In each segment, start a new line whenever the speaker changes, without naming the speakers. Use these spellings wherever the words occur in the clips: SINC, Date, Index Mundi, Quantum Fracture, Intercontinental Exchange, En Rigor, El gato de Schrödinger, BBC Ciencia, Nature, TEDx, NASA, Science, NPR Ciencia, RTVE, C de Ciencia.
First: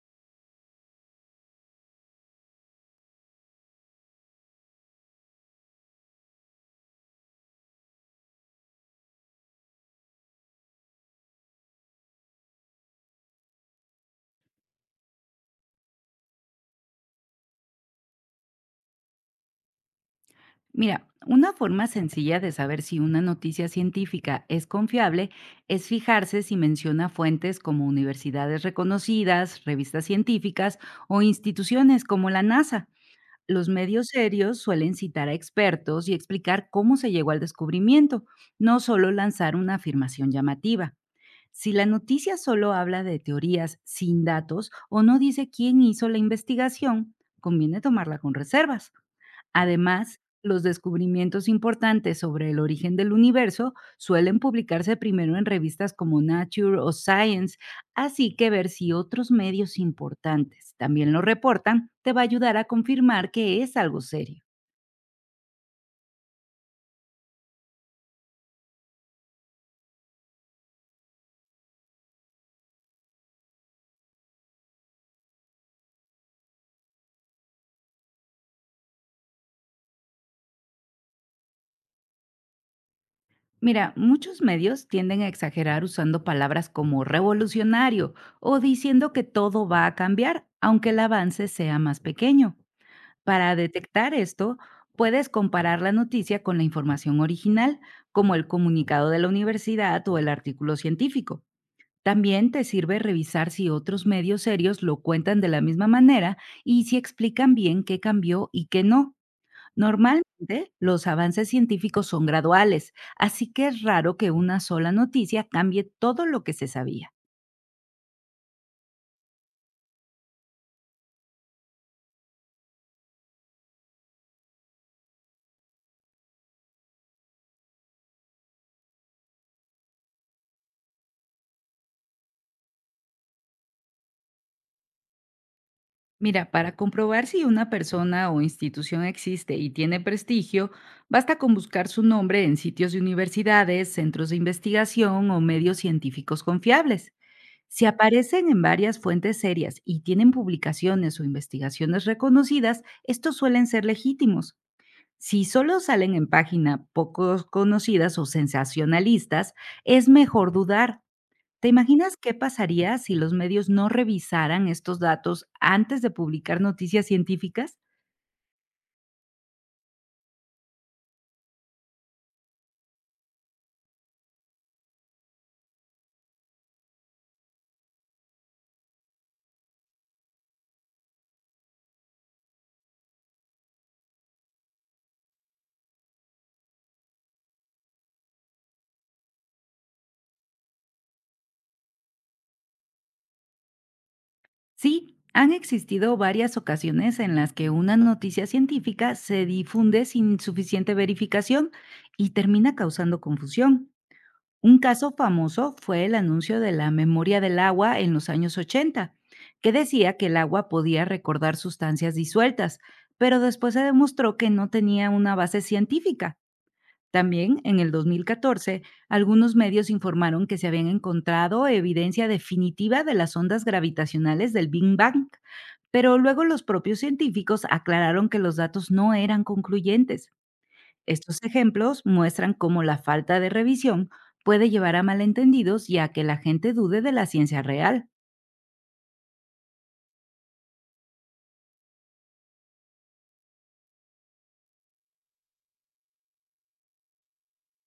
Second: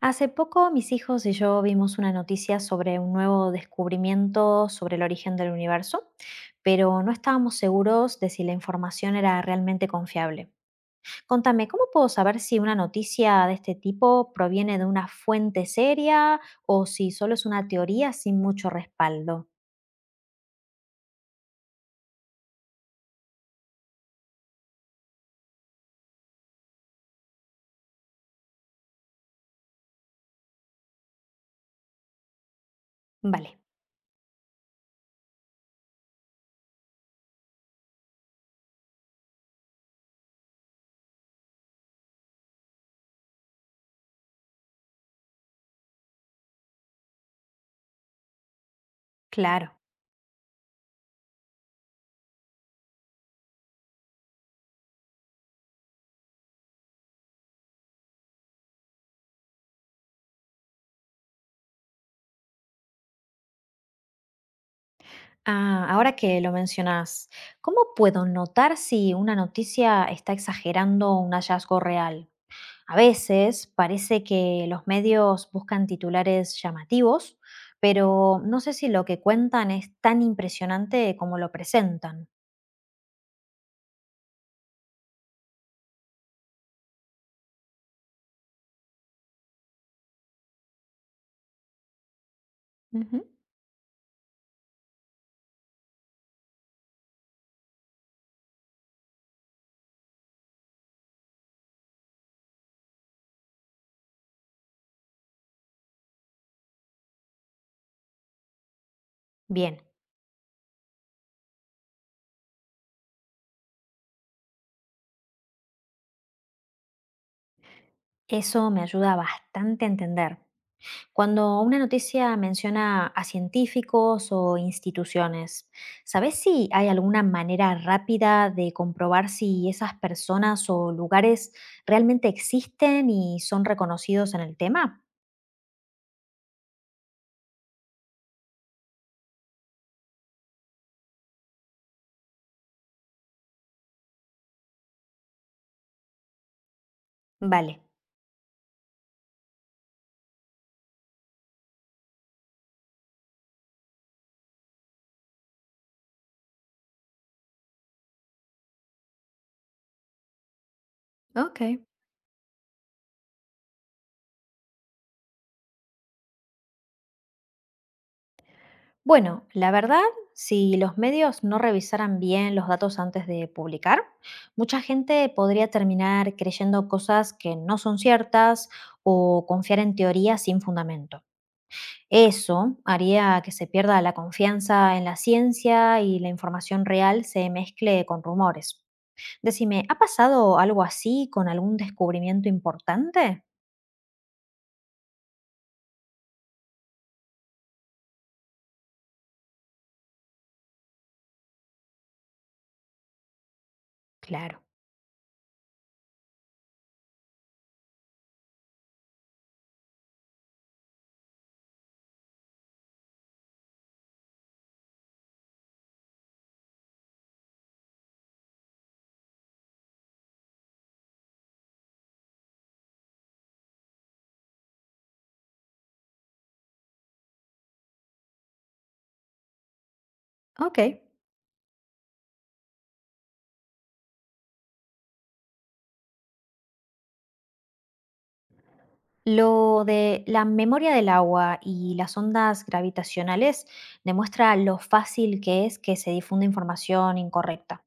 Hace poco mis hijos y yo vimos una noticia sobre un nuevo descubrimiento sobre el origen del universo, pero no estábamos seguros de si la información era realmente confiable. Contame, ¿cómo puedo saber si una noticia de este tipo proviene de una fuente seria o si solo es una teoría sin mucho respaldo?
Mira, una forma sencilla de saber si una noticia científica es confiable es fijarse si menciona fuentes como universidades reconocidas, revistas científicas o instituciones como la NASA.
Vale,
Los medios serios suelen citar a expertos y explicar cómo se llegó al descubrimiento, no solo lanzar una afirmación llamativa. Si la noticia solo habla de teorías sin datos o no dice quién hizo la investigación, conviene tomarla con reservas.
claro.
Además, los descubrimientos importantes sobre el origen del universo suelen publicarse primero en revistas como Nature o Science, así que ver si otros medios importantes también lo reportan te va a ayudar a confirmar que es algo serio.
Ah, ahora que lo mencionas, ¿cómo puedo notar si una noticia está exagerando un hallazgo real? A veces parece que los medios buscan titulares llamativos, pero no sé si lo que cuentan es tan impresionante como lo presentan.
Mira, muchos medios tienden a exagerar usando palabras como revolucionario o diciendo que todo va a cambiar, aunque el avance sea más pequeño.
Ujú.
Para detectar esto, puedes comparar la noticia con la información original, como el comunicado de la universidad o el artículo científico. También te sirve revisar si otros medios serios lo cuentan de la misma manera y si explican bien qué cambió y qué no.
Bien,
Normalmente los avances científicos son graduales, así que es raro que una sola noticia cambie todo lo que se sabía.
eso me ayuda bastante a entender. Cuando una noticia menciona a científicos o instituciones, ¿sabes si hay alguna manera rápida de comprobar si esas personas o lugares realmente existen y son reconocidos en el tema?
Mira, para comprobar si una persona o institución existe y tiene prestigio, basta con buscar su nombre en sitios de universidades, centros de investigación o medios científicos confiables.
Vale.
Si aparecen en varias fuentes serias y tienen publicaciones o investigaciones reconocidas, estos suelen ser legítimos. Si solo salen en páginas poco conocidas o sensacionalistas, es mejor dudar.
Ok.
¿Te imaginas qué pasaría si los medios no revisaran estos datos antes de publicar noticias científicas?
Bueno, la verdad, si los medios no revisaran bien los datos antes de publicar, mucha gente podría terminar creyendo cosas que no son ciertas o confiar en teorías sin fundamento. Eso haría que se pierda la confianza en la ciencia y la información real se mezcle con rumores. Decime, ¿ha pasado algo así con algún descubrimiento importante?
Sí, han existido varias ocasiones en las que una noticia científica se difunde sin suficiente verificación y termina causando confusión.
Claro.
Un caso famoso fue el anuncio de la memoria del agua en los años 80, que decía que el agua podía recordar sustancias disueltas, pero después se demostró que no tenía una base científica. También, en el 2014, algunos medios informaron que se habían encontrado evidencia definitiva de las ondas gravitacionales del Big Bang, pero luego los propios científicos aclararon que los datos no eran concluyentes.
Ok.
Estos ejemplos muestran cómo la falta de revisión puede llevar a malentendidos y a que la gente dude de la ciencia real.
Lo de la memoria del agua y las ondas gravitacionales demuestra lo fácil que es que se difunda información incorrecta.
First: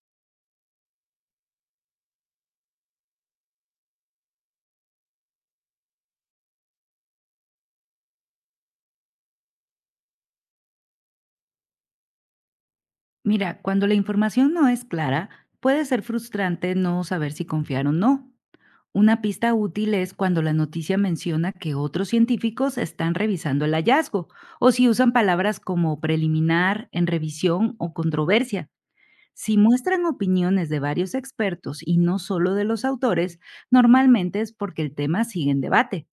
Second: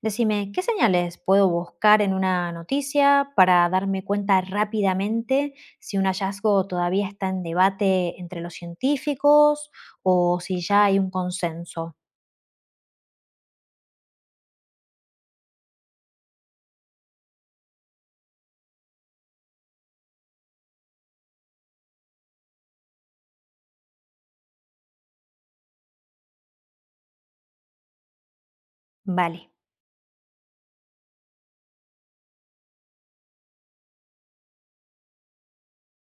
Decime, ¿qué señales puedo buscar en una noticia para darme cuenta rápidamente si un hallazgo todavía está en debate entre los científicos o si ya hay un consenso?
Mira, cuando la información no es clara, puede ser frustrante no saber si confiar o no. Una pista útil es cuando la noticia menciona que otros científicos están revisando el hallazgo, o si usan palabras como preliminar, en revisión o controversia.
Vale,
Si muestran opiniones de varios expertos y no solo de los autores, normalmente es porque el tema sigue en debate.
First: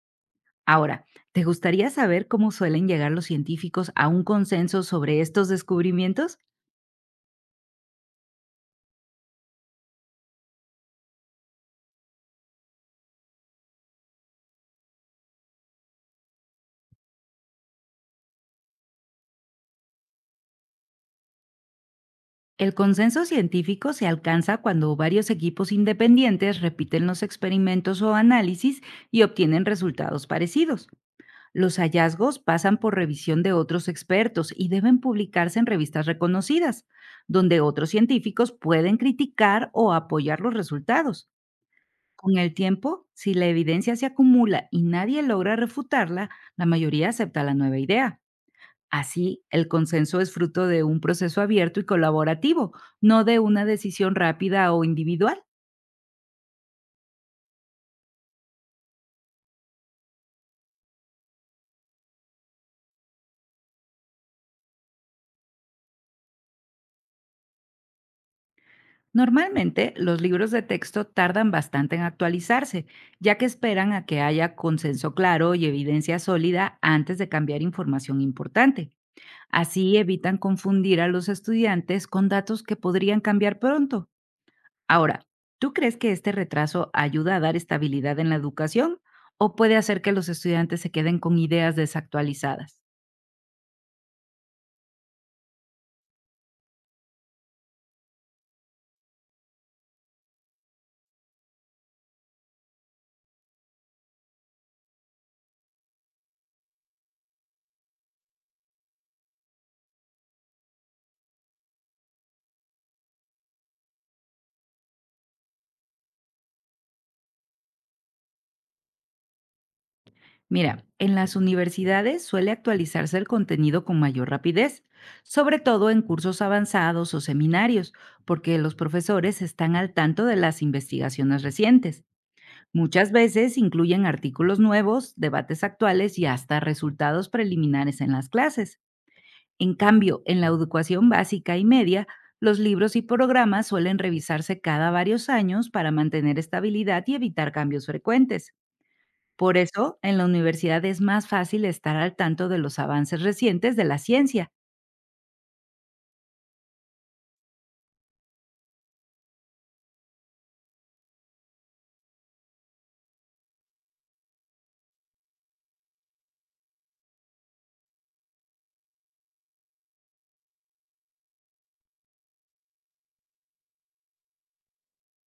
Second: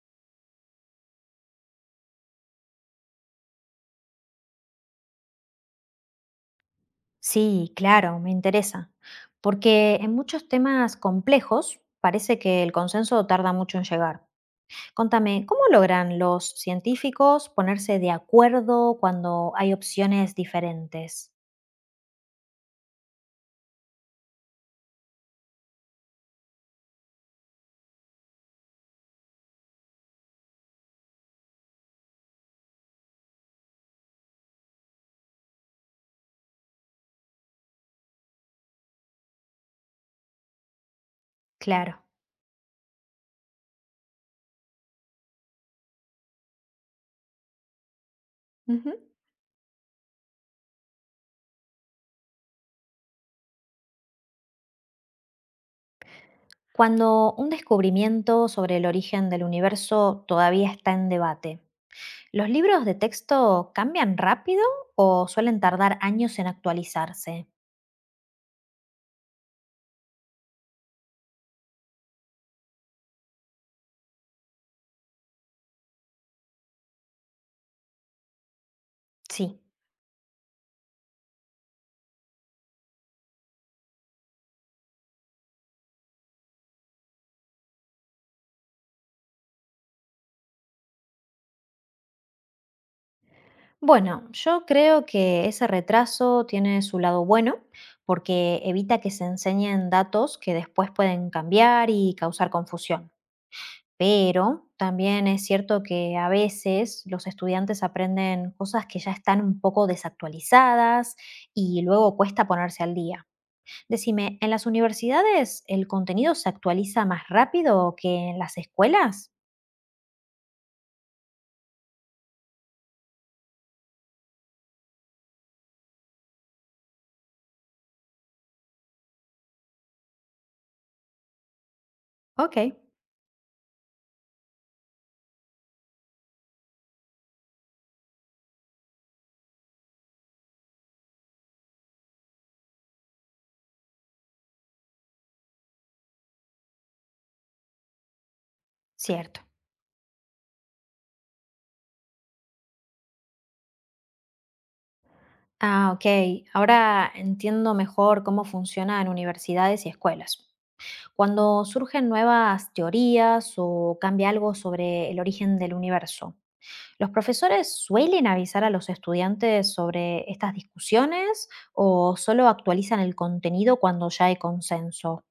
Ahora, ¿te gustaría saber cómo suelen llegar los científicos a un consenso sobre estos descubrimientos?
sí, claro, me interesa. Porque en muchos temas complejos parece que el consenso tarda mucho en llegar. Contame, ¿cómo logran los científicos ponerse de acuerdo cuando hay opciones diferentes?
El consenso científico se alcanza cuando varios equipos independientes repiten los experimentos o análisis y obtienen resultados parecidos. Los hallazgos pasan por revisión de otros expertos y deben publicarse en revistas reconocidas, donde otros científicos pueden criticar o apoyar los resultados.
Claro.
Con el tiempo, si la evidencia se acumula y nadie logra refutarla, la mayoría acepta la nueva idea.
Ujú.
Así, el consenso es fruto de un proceso abierto y colaborativo, no de una decisión rápida o individual.
Cuando un descubrimiento sobre el origen del universo todavía está en debate, ¿los libros de texto cambian rápido o suelen tardar años en actualizarse?
Normalmente, los libros de texto tardan bastante en actualizarse, ya que esperan a que haya consenso claro y evidencia sólida antes de cambiar información importante.
Sí.
Así evitan confundir a los estudiantes con datos que podrían cambiar pronto. Ahora, ¿tú crees que este retraso ayuda a dar estabilidad en la educación o puede hacer que los estudiantes se queden con ideas desactualizadas?
Bueno, yo creo que ese retraso tiene su lado bueno porque evita que se enseñen datos que después pueden cambiar y causar confusión. Pero también es cierto que a veces los estudiantes aprenden cosas que ya están un poco desactualizadas y luego cuesta ponerse al día. Decime, ¿en las universidades el contenido se actualiza más rápido que en las escuelas?
Mira, en las universidades suele actualizarse el contenido con mayor rapidez, sobre todo en cursos avanzados o seminarios, porque los profesores están al tanto de las investigaciones recientes.
Ok.
Muchas veces incluyen artículos nuevos, debates actuales y hasta resultados preliminares en las clases. En cambio, en la educación básica y media, los libros y programas suelen revisarse cada varios años para mantener estabilidad y evitar cambios frecuentes.
Cierto.
Por eso, en la universidad es más fácil estar al tanto de los avances recientes de la ciencia.
Ah, ok. Ahora entiendo mejor cómo funciona en universidades y escuelas. Cuando surgen nuevas teorías o cambia algo sobre el origen del universo, ¿los profesores suelen avisar a los estudiantes sobre estas discusiones o solo actualizan el contenido cuando ya hay consenso?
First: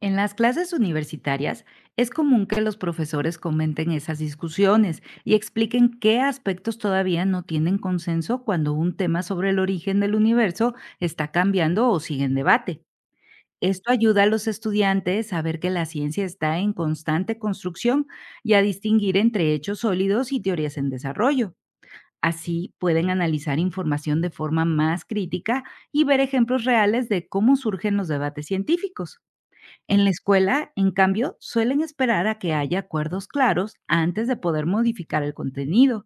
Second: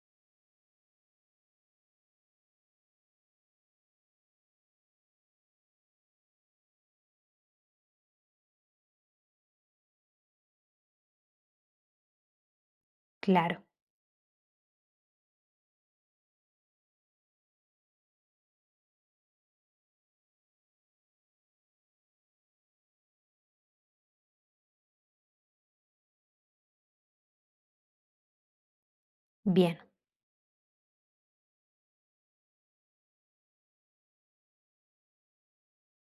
En las clases universitarias es común que los profesores comenten esas discusiones y expliquen qué aspectos todavía no tienen consenso cuando un tema sobre el origen del universo está cambiando o sigue en debate.
Claro,
Esto ayuda a los estudiantes a ver que la ciencia está en constante construcción y a distinguir entre hechos sólidos y teorías en desarrollo. Así pueden analizar información de forma más crítica y ver ejemplos reales de cómo surgen los debates científicos.
bien.
En la escuela, en cambio, suelen esperar a que haya acuerdos claros antes de poder modificar el contenido.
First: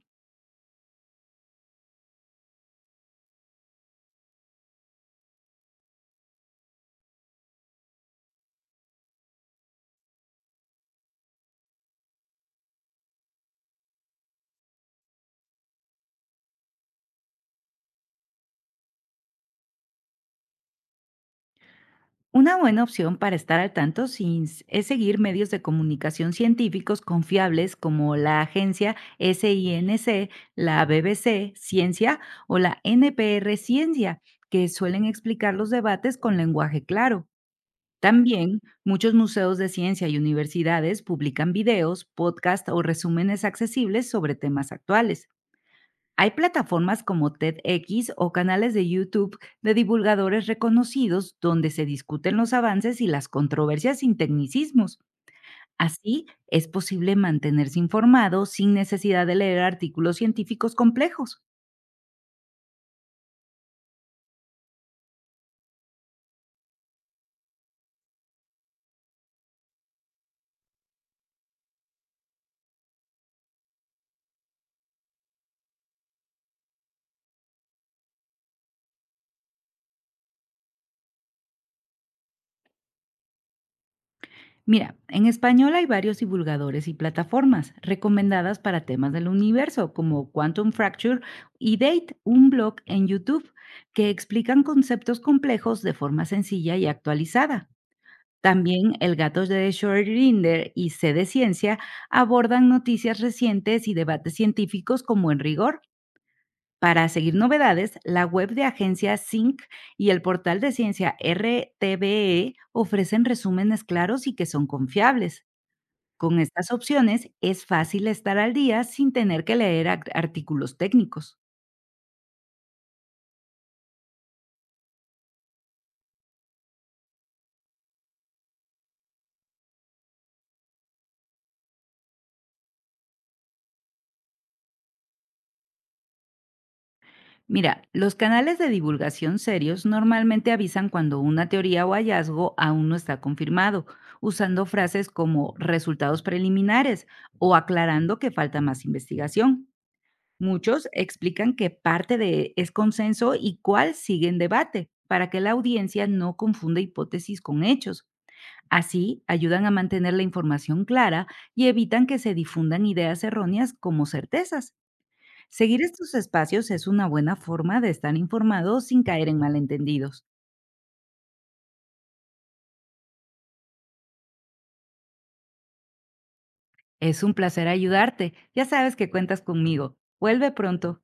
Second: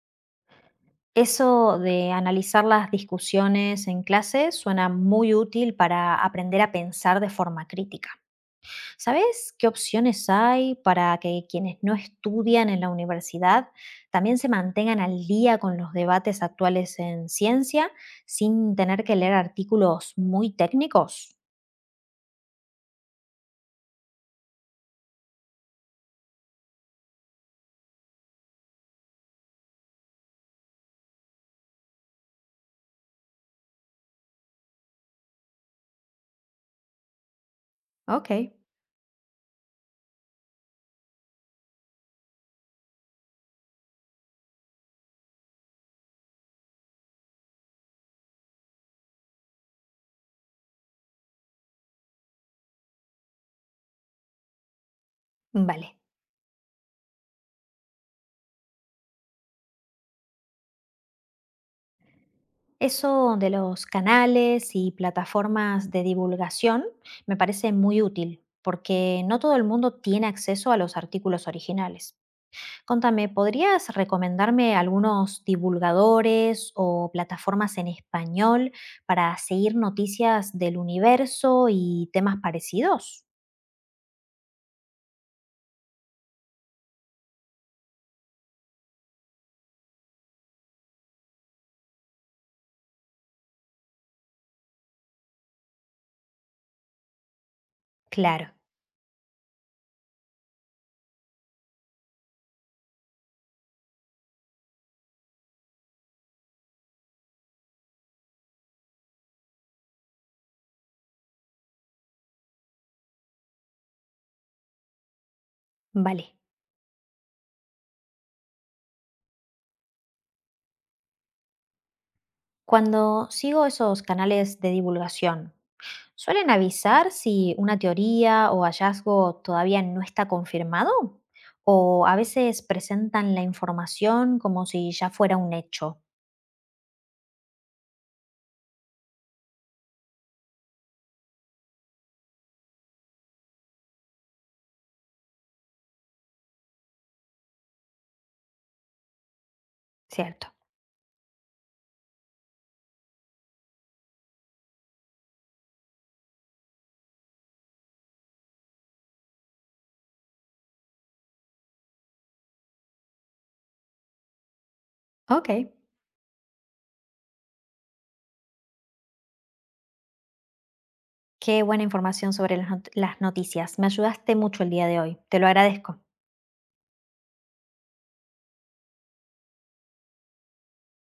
Eso de analizar las discusiones en clase suena muy útil para aprender a pensar de forma crítica. ¿Sabes qué opciones hay para que quienes no estudian en la universidad también se mantengan al día con los debates actuales en ciencia sin tener que leer artículos muy técnicos?
Una buena opción para estar al tanto es seguir medios de comunicación científicos confiables como la agencia SINC, la BBC Ciencia o la NPR Ciencia, que suelen explicar los debates con lenguaje claro.
Ok,
También, muchos museos de ciencia y universidades publican videos, podcasts o resúmenes accesibles sobre temas actuales. Hay plataformas como TEDx o canales de YouTube de divulgadores reconocidos donde se discuten los avances y las controversias sin tecnicismos.
vale.
Así, es posible mantenerse informado sin necesidad de leer artículos científicos complejos.
Eso de los canales y plataformas de divulgación me parece muy útil porque no todo el mundo tiene acceso a los artículos originales. Contame, ¿podrías recomendarme algunos divulgadores o plataformas en español para seguir noticias del universo y temas parecidos?
Mira, en español hay varios divulgadores y plataformas recomendadas para temas del universo, como Quantum Fracture y Date, un blog en YouTube, que explican conceptos complejos de forma sencilla y actualizada.
Claro,
También El gato de Schrödinger y C de Ciencia abordan noticias recientes y debates científicos como En Rigor. Para seguir novedades, la web de agencia Sync y el portal de ciencia RTVE ofrecen resúmenes claros y que son confiables.
vale.
Con estas opciones es fácil estar al día sin tener que leer artículos técnicos.
Cuando sigo esos canales de divulgación, ¿suelen avisar si una teoría o hallazgo todavía no está confirmado? ¿O a veces presentan la información como si ya fuera un hecho?
Mira, los canales de divulgación serios normalmente avisan cuando una teoría o hallazgo aún no está confirmado, usando frases como resultados preliminares o aclarando que falta más investigación.
Cierto.
Muchos explican que parte de es consenso y cuál sigue en debate, para que la audiencia no confunda hipótesis con hechos. Así, ayudan a mantener la información clara y evitan que se difundan ideas erróneas como certezas.
Ok.
Seguir estos espacios es una buena forma de estar informado sin caer en malentendidos.
Qué buena información sobre las las noticias. Me ayudaste mucho el día de hoy. Te lo agradezco.
Es un placer ayudarte. Ya sabes que cuentas conmigo. Vuelve pronto.